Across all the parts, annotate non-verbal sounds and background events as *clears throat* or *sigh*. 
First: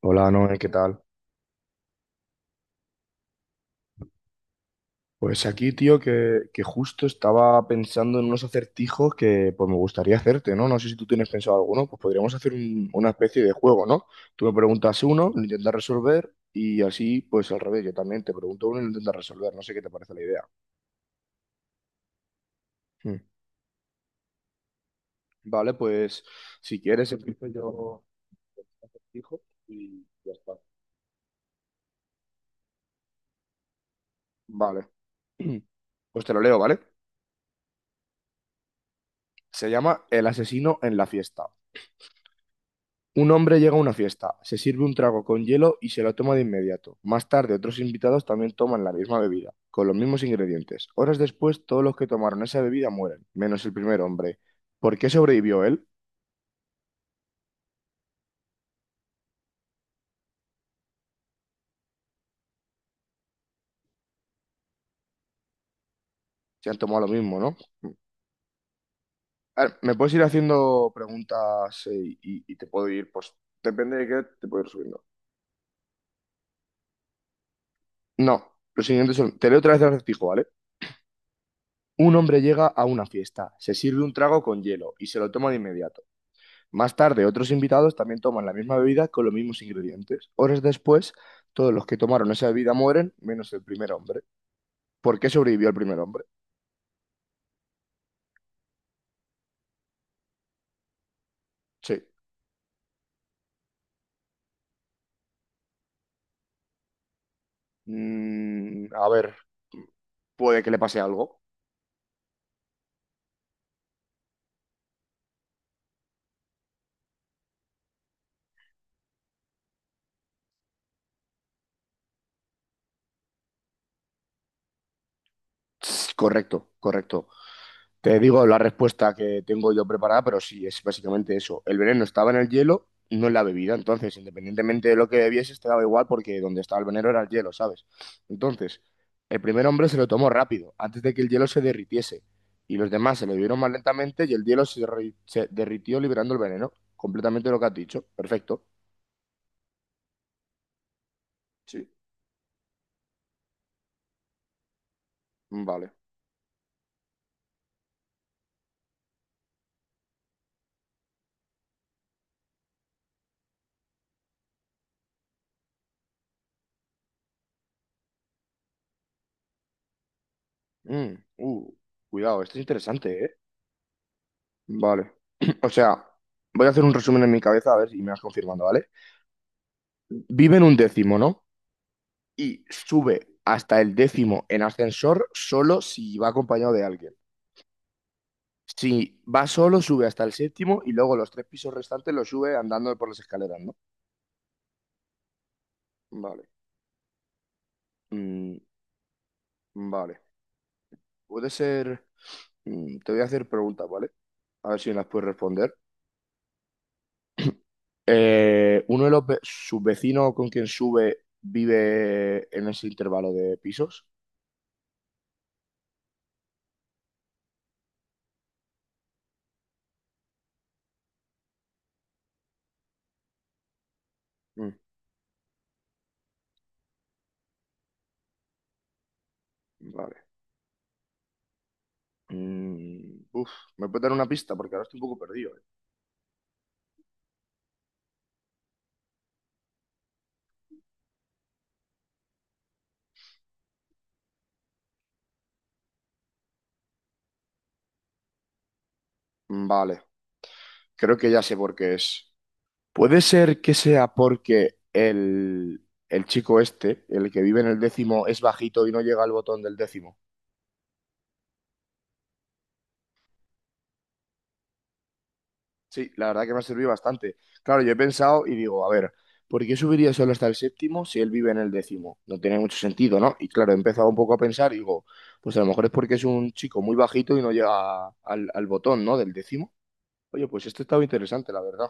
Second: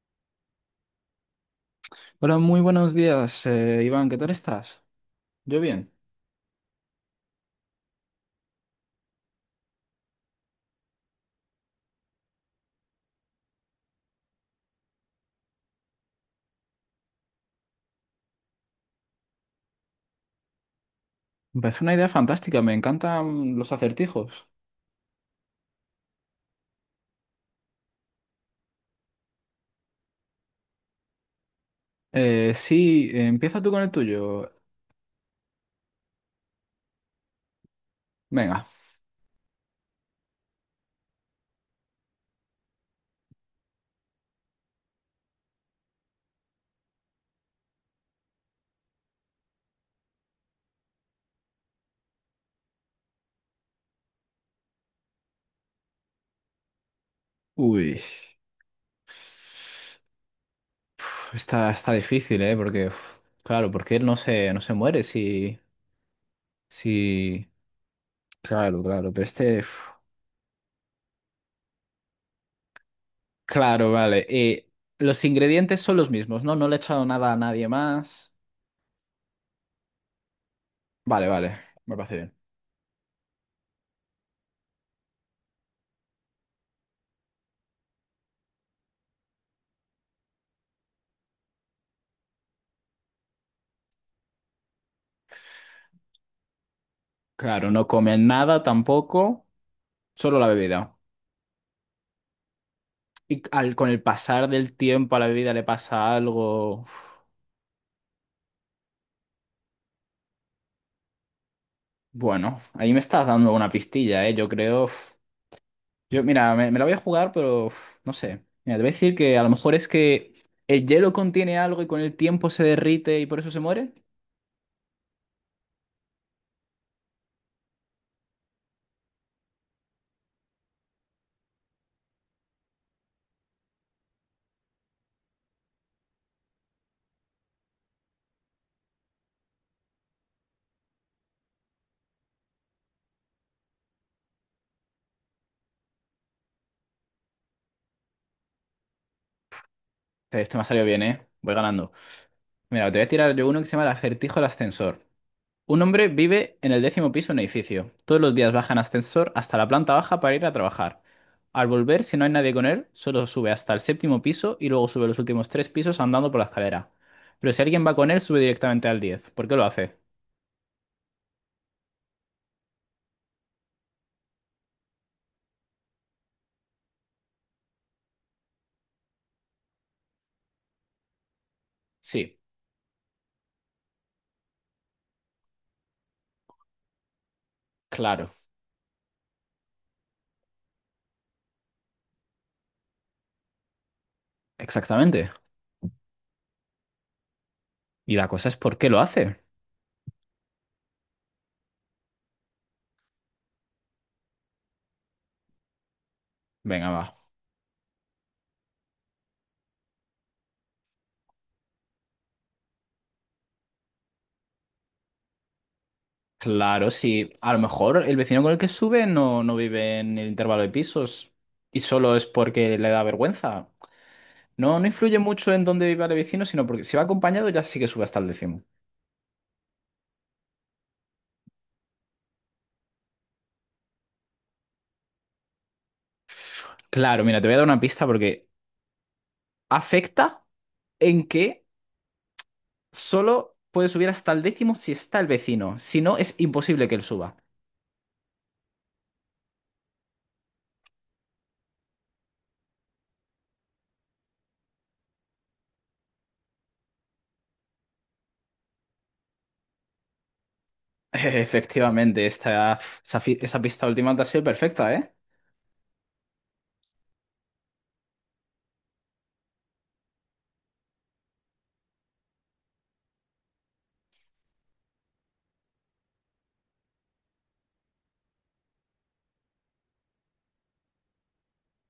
Hola, Noé, ¿qué tal? Hola, muy buenos días, Iván, ¿qué tal estás? Pues Yo aquí, bien. tío, que justo estaba pensando en unos acertijos que pues me gustaría hacerte, ¿no? No sé si tú tienes pensado alguno, pues podríamos hacer una especie de juego, ¿no? Tú me preguntas uno, lo intentas resolver y así, pues al revés, yo también te pregunto uno y lo intentas resolver, no sé qué te parece la idea. Me parece una idea fantástica, me Mm. encantan los acertijos. Vale, pues si quieres empiezo yo con un acertijo y ya está. Sí, empieza tú con el tuyo. Vale. *clears throat* Pues te lo leo, ¿vale? Venga. Se llama El asesino en la fiesta. Un hombre llega a una fiesta, se sirve un trago con hielo y se lo toma de inmediato. Más tarde, otros invitados también toman la misma bebida, con los mismos ingredientes. Horas después, todos los que tomaron esa bebida mueren, menos el primer hombre. ¿Por qué sobrevivió él? Uy. Uf, Está difícil, ¿eh? Porque, uf, claro, porque él no se muere si, Se han tomado lo mismo, si... ¿no? Claro, claro, pero este... A uf. ver, me puedes ir haciendo preguntas y te puedo ir, pues, Claro, depende de vale. qué, te puedo ir subiendo. Los ingredientes son los mismos, ¿no? No le he echado nada a nadie más. No, los siguientes son, te leo otra vez el acertijo, ¿vale? Vale, vale, me Un parece bien. hombre llega a una fiesta, se sirve un trago con hielo y se lo toma de inmediato. Más tarde, otros invitados también toman la misma bebida con los mismos ingredientes. Horas después, todos los que tomaron esa bebida mueren, menos el primer hombre. ¿Por qué sobrevivió el primer hombre? Claro, no comen nada tampoco, solo la bebida. Sí. Y al, con el pasar del tiempo a la bebida le pasa algo. Uf, A ver, puede que le pase algo. bueno, ahí me estás dando una pistilla, ¿eh? Yo creo. Yo, mira, me la voy a jugar, pero no sé. Mira, te voy a decir que a lo mejor es que el hielo contiene algo y con el tiempo se derrite y por eso se muere. Correcto, correcto. Te digo la respuesta que tengo yo preparada, pero sí, es básicamente eso. El veneno estaba en el hielo, no en la bebida. Entonces, independientemente de lo que bebieses, te daba igual porque donde estaba el veneno era el hielo, ¿sabes? Entonces, el primer hombre se lo tomó rápido, antes de que el hielo se derritiese. Y los demás se lo bebieron más lentamente y el hielo se derritió liberando el veneno. Completamente lo que has dicho. Perfecto. Este me ha salido bien, ¿eh? Voy Sí. ganando. Mira, te voy a tirar yo uno que se llama el acertijo del ascensor. Un Vale. hombre vive en el décimo piso de un edificio. Todos los días baja en ascensor hasta la planta baja para ir a trabajar. Al volver, si no hay nadie con él, solo sube hasta el séptimo piso y luego sube los últimos tres pisos andando por la escalera. Pero si alguien va con él, sube directamente al diez. ¿Por qué lo hace? Mm, uh, cuidado, esto es interesante, ¿eh? Vale. *clears throat* O sea, voy a hacer un resumen en mi cabeza a ver si me vas confirmando, ¿vale? Vive en un décimo, ¿no? Sí, Y sube hasta el décimo en ascensor solo si va acompañado de alguien. claro. Si va solo, sube hasta el séptimo y luego los tres pisos restantes los sube andando por las escaleras, ¿no? Exactamente. Vale. Y la cosa es, Mm, ¿por qué lo hace? vale. Puede ser... te voy a hacer preguntas, ¿vale? A ver si me las puedes responder. Venga, va. ¿Uno de los sus vecinos con quien sube vive en ese intervalo de pisos? Claro, sí. A lo mejor el vecino con el que sube no vive en el intervalo de pisos y solo es porque le da vergüenza. Mm, No, no influye mucho en dónde viva el vecino, sino porque si va acompañado ya sí que sube hasta el décimo. vale. Mm, uf, ¿Me puedes dar una pista? Porque ahora estoy un poco perdido, ¿eh? Claro, mira, te voy a dar una pista porque afecta en que solo puede subir hasta el décimo si está el vecino. Si no, es imposible que él suba. Vale, creo que ya sé por qué es. Puede ser que sea porque el chico este, el que vive en el décimo, es bajito y no llega al botón del décimo. *laughs* Efectivamente, esa pista última te ha sido perfecta, ¿eh? Sí, la verdad que me ha servido bastante. Claro, yo he pensado y digo, a ver, ¿por qué subiría solo hasta el séptimo si él vive en el décimo? No tiene mucho sentido, ¿no? Y claro, he empezado un poco a pensar y digo, pues a lo mejor es porque es un chico muy bajito y no llega al botón, ¿no? Del décimo. Oye, pues esto estaba interesante, la verdad.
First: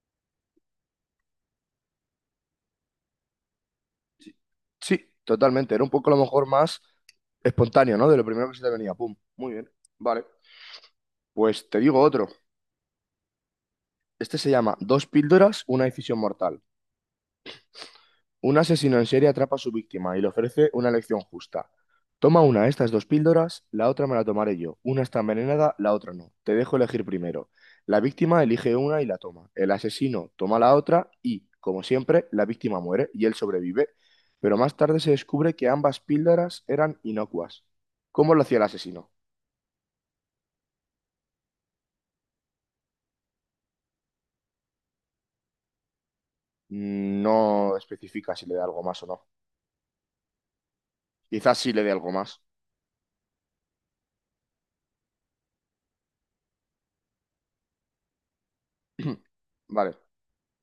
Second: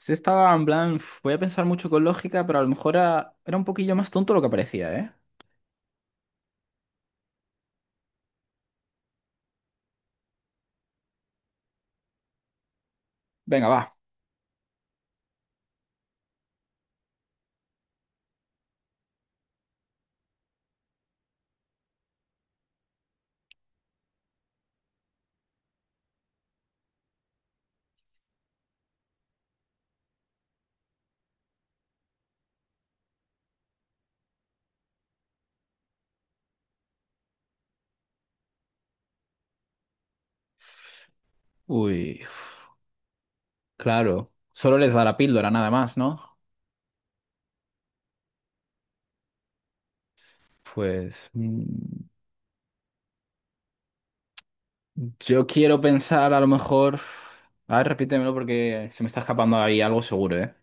Sí, estaba en plan, "Uf, voy a pensar mucho con lógica, pero a lo mejor era un poquillo más tonto Sí, lo que parecía", ¿eh? sí, totalmente. Era un poco a lo mejor más. Espontáneo, ¿no? De lo primero que se te venía. Pum. Muy bien. Vale. Pues te digo otro. Venga, va. Este se llama Dos píldoras, una decisión mortal. Un asesino en serie atrapa a su víctima y le ofrece una elección justa. Toma una de estas dos píldoras, la otra me la tomaré yo. Una está envenenada, la otra no. Te dejo elegir primero. La víctima elige una y la toma. El asesino toma la otra y, como siempre, la víctima muere y él sobrevive. Pero más tarde se descubre que ambas píldoras eran inocuas. ¿Cómo lo hacía el asesino? Uy, claro. Solo les da la píldora, nada más, ¿no? No especifica si le da algo más o no. Pues... Quizás sí le dé algo más. yo quiero pensar a lo mejor... A ver, repítemelo porque se me está escapando *clears throat* ahí Vale. algo seguro, ¿eh?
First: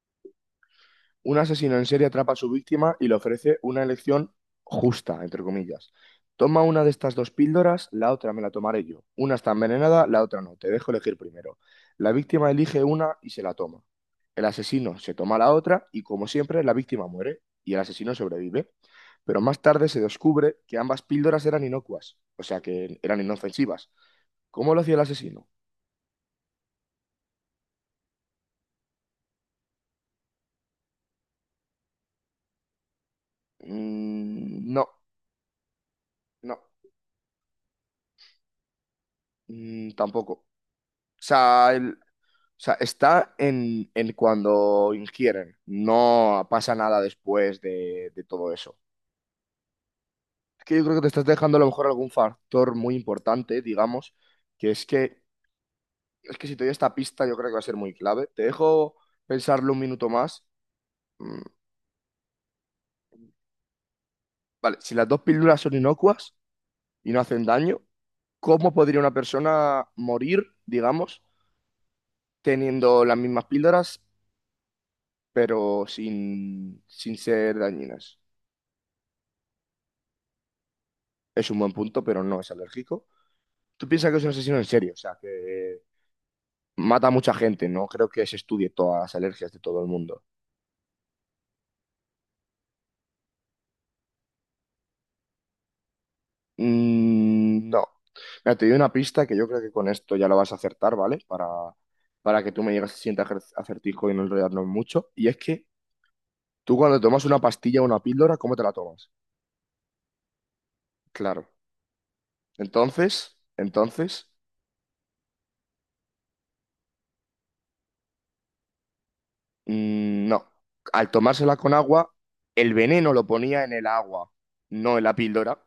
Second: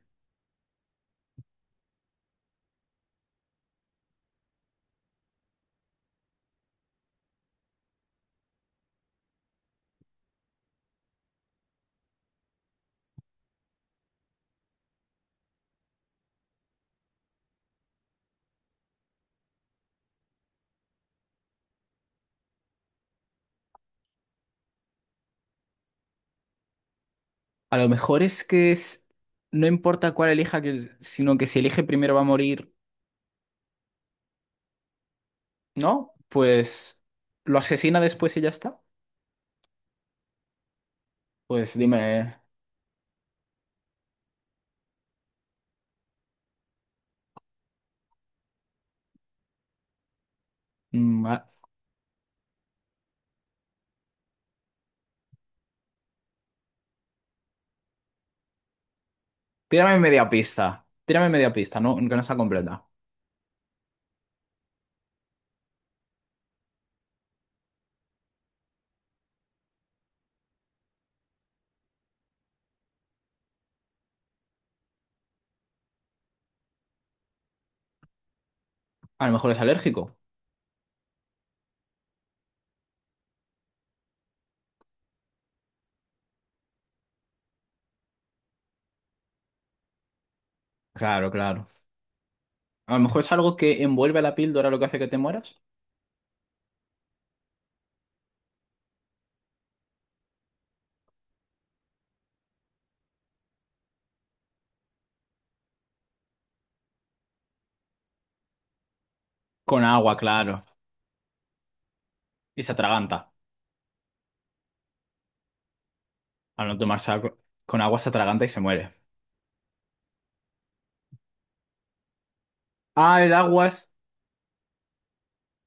Un asesino en serie atrapa a su víctima y le ofrece una elección justa, entre comillas. Toma una de estas dos píldoras, la otra me la tomaré yo. Una está envenenada, la otra no. Te dejo elegir primero. La víctima elige una y se la toma. El asesino se toma la otra y, como siempre, la víctima muere y el asesino sobrevive. Pero más tarde se descubre que ambas píldoras eran inocuas, o sea que eran inofensivas. ¿Cómo lo hacía el asesino? A lo mejor es que es... no importa cuál elija, que... sino que si elige primero va a morir, No, ¿no? no, Pues lo asesina después y ya está. Tampoco. O sea, Pues o dime... sea, está en cuando ingieren. No pasa nada después de todo eso. Es que yo creo que te estás mm, a- dejando a lo mejor algún factor muy importante, digamos, que es que es que si te doy esta pista yo creo que va a ser muy clave. Te dejo pensarlo un Tírame minuto media más. pista. Tírame Mm, media pista, ¿no? Que no está completa. vale, si las dos píldoras son inocuas y no hacen daño, ¿cómo podría una persona morir, digamos, teniendo las mismas píldoras? Pero sin ser dañinas. A lo mejor es alérgico. Es un buen punto, pero no es alérgico. Tú piensas que es un asesino en serio, o sea, que mata a mucha gente, no creo que se estudie todas las alergias de todo el mundo. Claro, claro. A lo mejor es algo que envuelve a la píldora lo que hace que te mueras. No. Mira, te doy una pista que yo creo que con esto ya lo vas a acertar, ¿vale? Para que tú me digas si sientes acertijo y no enredarnos mucho. Y es que tú cuando tomas una pastilla o una píldora, ¿cómo te la tomas? Con agua, claro. Claro. Y se atraganta. Entonces, Al no tomarse algo, con agua se atraganta y se muere. No, al tomársela con agua, el veneno Ah, lo el ponía en el aguas. agua, no en la píldora.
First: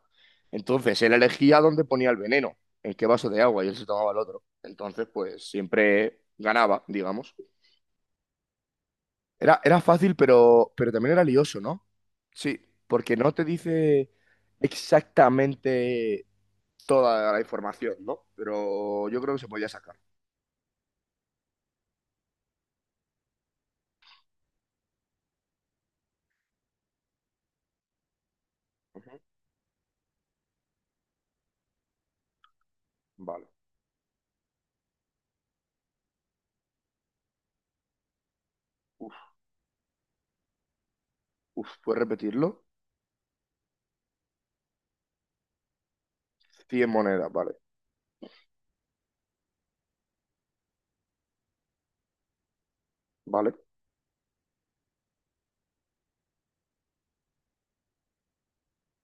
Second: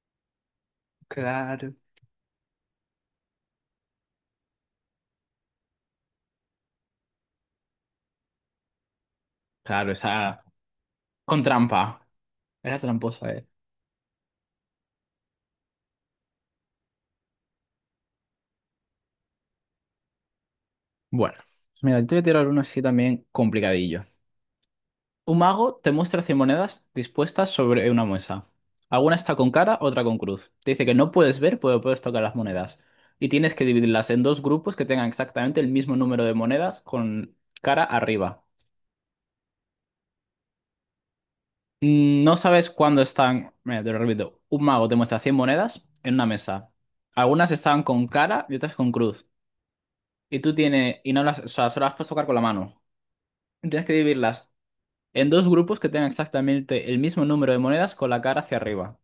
Entonces, él elegía Claro. dónde ponía el veneno, en qué vaso de agua, y él se tomaba el otro. Entonces, pues siempre ganaba, digamos. Era Claro, fácil, esa. Pero también era Con lioso, ¿no? trampa. Sí, Era porque no tramposa, te eh. dice exactamente toda la información, ¿no? Pero yo creo que se podía sacar. Bueno, pues mira, yo te voy a tirar uno así también complicadillo. Un mago te muestra 100 monedas dispuestas sobre una mesa. Ujú. Alguna está con cara, otra con cruz. Te dice que no puedes ver, pero puedes tocar las monedas. Y Vale. tienes que dividirlas en dos grupos que tengan exactamente el mismo número de monedas con cara arriba. Uf, uf, ¿puedes Mm, no repetirlo? sabes cuándo están. Mira, te lo repito. Un mago te muestra 100 monedas en una mesa. 100 monedas, Algunas vale. están con cara y otras con cruz. Y tú tienes, y no las, o sea, solo las puedes tocar con la mano. Vale. Tienes que dividirlas en dos grupos que tengan exactamente el mismo número de monedas con la cara hacia arriba.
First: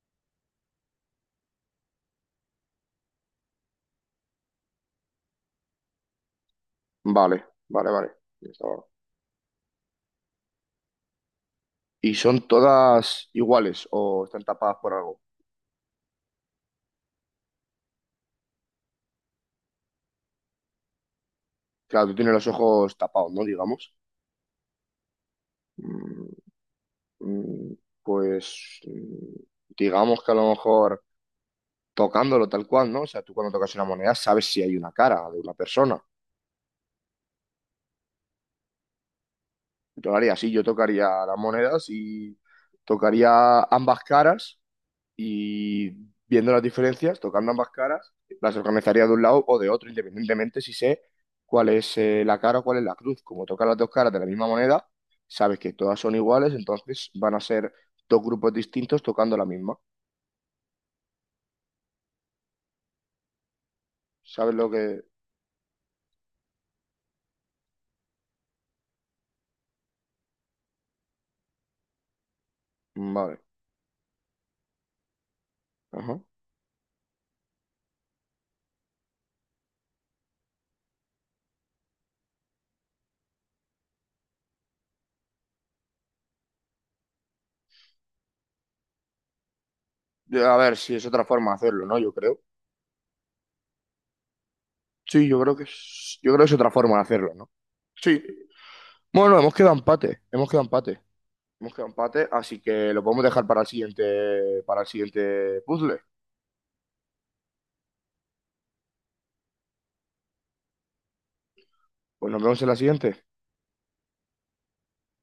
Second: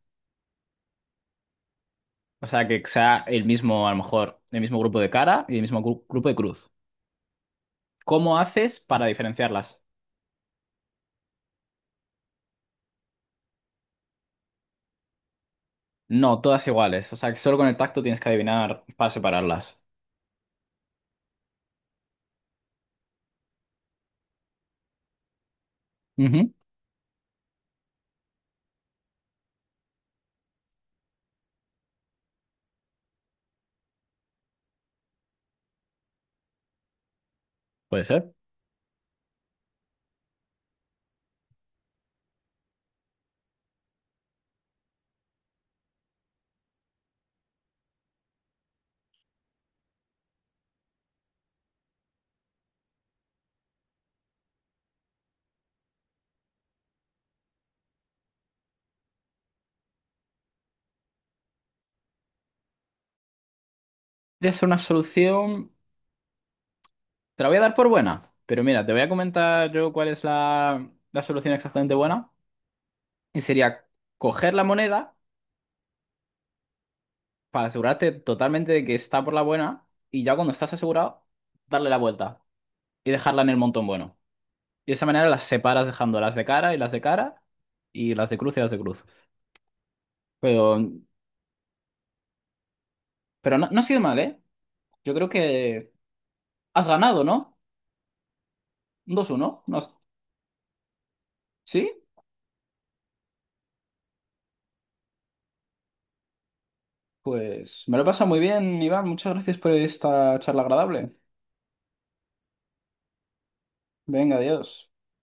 O sea, que sea el mismo, a lo mejor, el mismo grupo de cara y el mismo grupo de cruz. Vale. ¿Cómo Ya haces estaba. para diferenciarlas? ¿Y son todas iguales o están tapadas por algo? No, todas iguales. O sea, que solo con el tacto tienes que adivinar para separarlas. Claro, tú tienes los ojos tapados, ¿no? Digamos. Mm, Ujú, mm, Pues digamos que a lo mejor tocándolo tal cual, ¿no? O sea, tú cuando tocas una moneda sabes si hay una cara de una persona. puede ser. Yo lo haría así, yo tocaría las monedas y tocaría ambas caras y viendo las diferencias, tocando ambas caras, las organizaría de un lado o de otro, independientemente si sé cuál es la cara o cuál es la cruz. Como tocan las dos caras de la misma moneda, sabes que todas son iguales, entonces van a ser dos grupos distintos tocando la misma. Podría ¿Sabes ser lo una que...? solución. Te la voy a dar por buena. Pero mira, te voy a comentar yo cuál es la solución exactamente buena. Vale. Y sería coger la moneda Ajá. para asegurarte totalmente de que está por la buena y ya cuando estás asegurado, darle la vuelta y dejarla en el montón bueno. Y de esa manera las separas dejando las de cara y las de cara y las de cruz y las de cruz. A ver Pero, si es otra forma de hacerlo, ¿no? Yo creo. pero no, no ha sido mal, ¿eh? Yo Sí, creo yo creo que que es, yo creo que es otra has forma de ganado, hacerlo, ¿no? ¿no? Sí. Un Bueno, 2-1, ¿no? has- hemos quedado ¿Sí? empate, así que lo podemos dejar para el siguiente puzzle. Pues me lo he pasado muy bien, Iván. Muchas gracias por esta charla agradable. Pues nos vemos en la siguiente. Venga, adiós.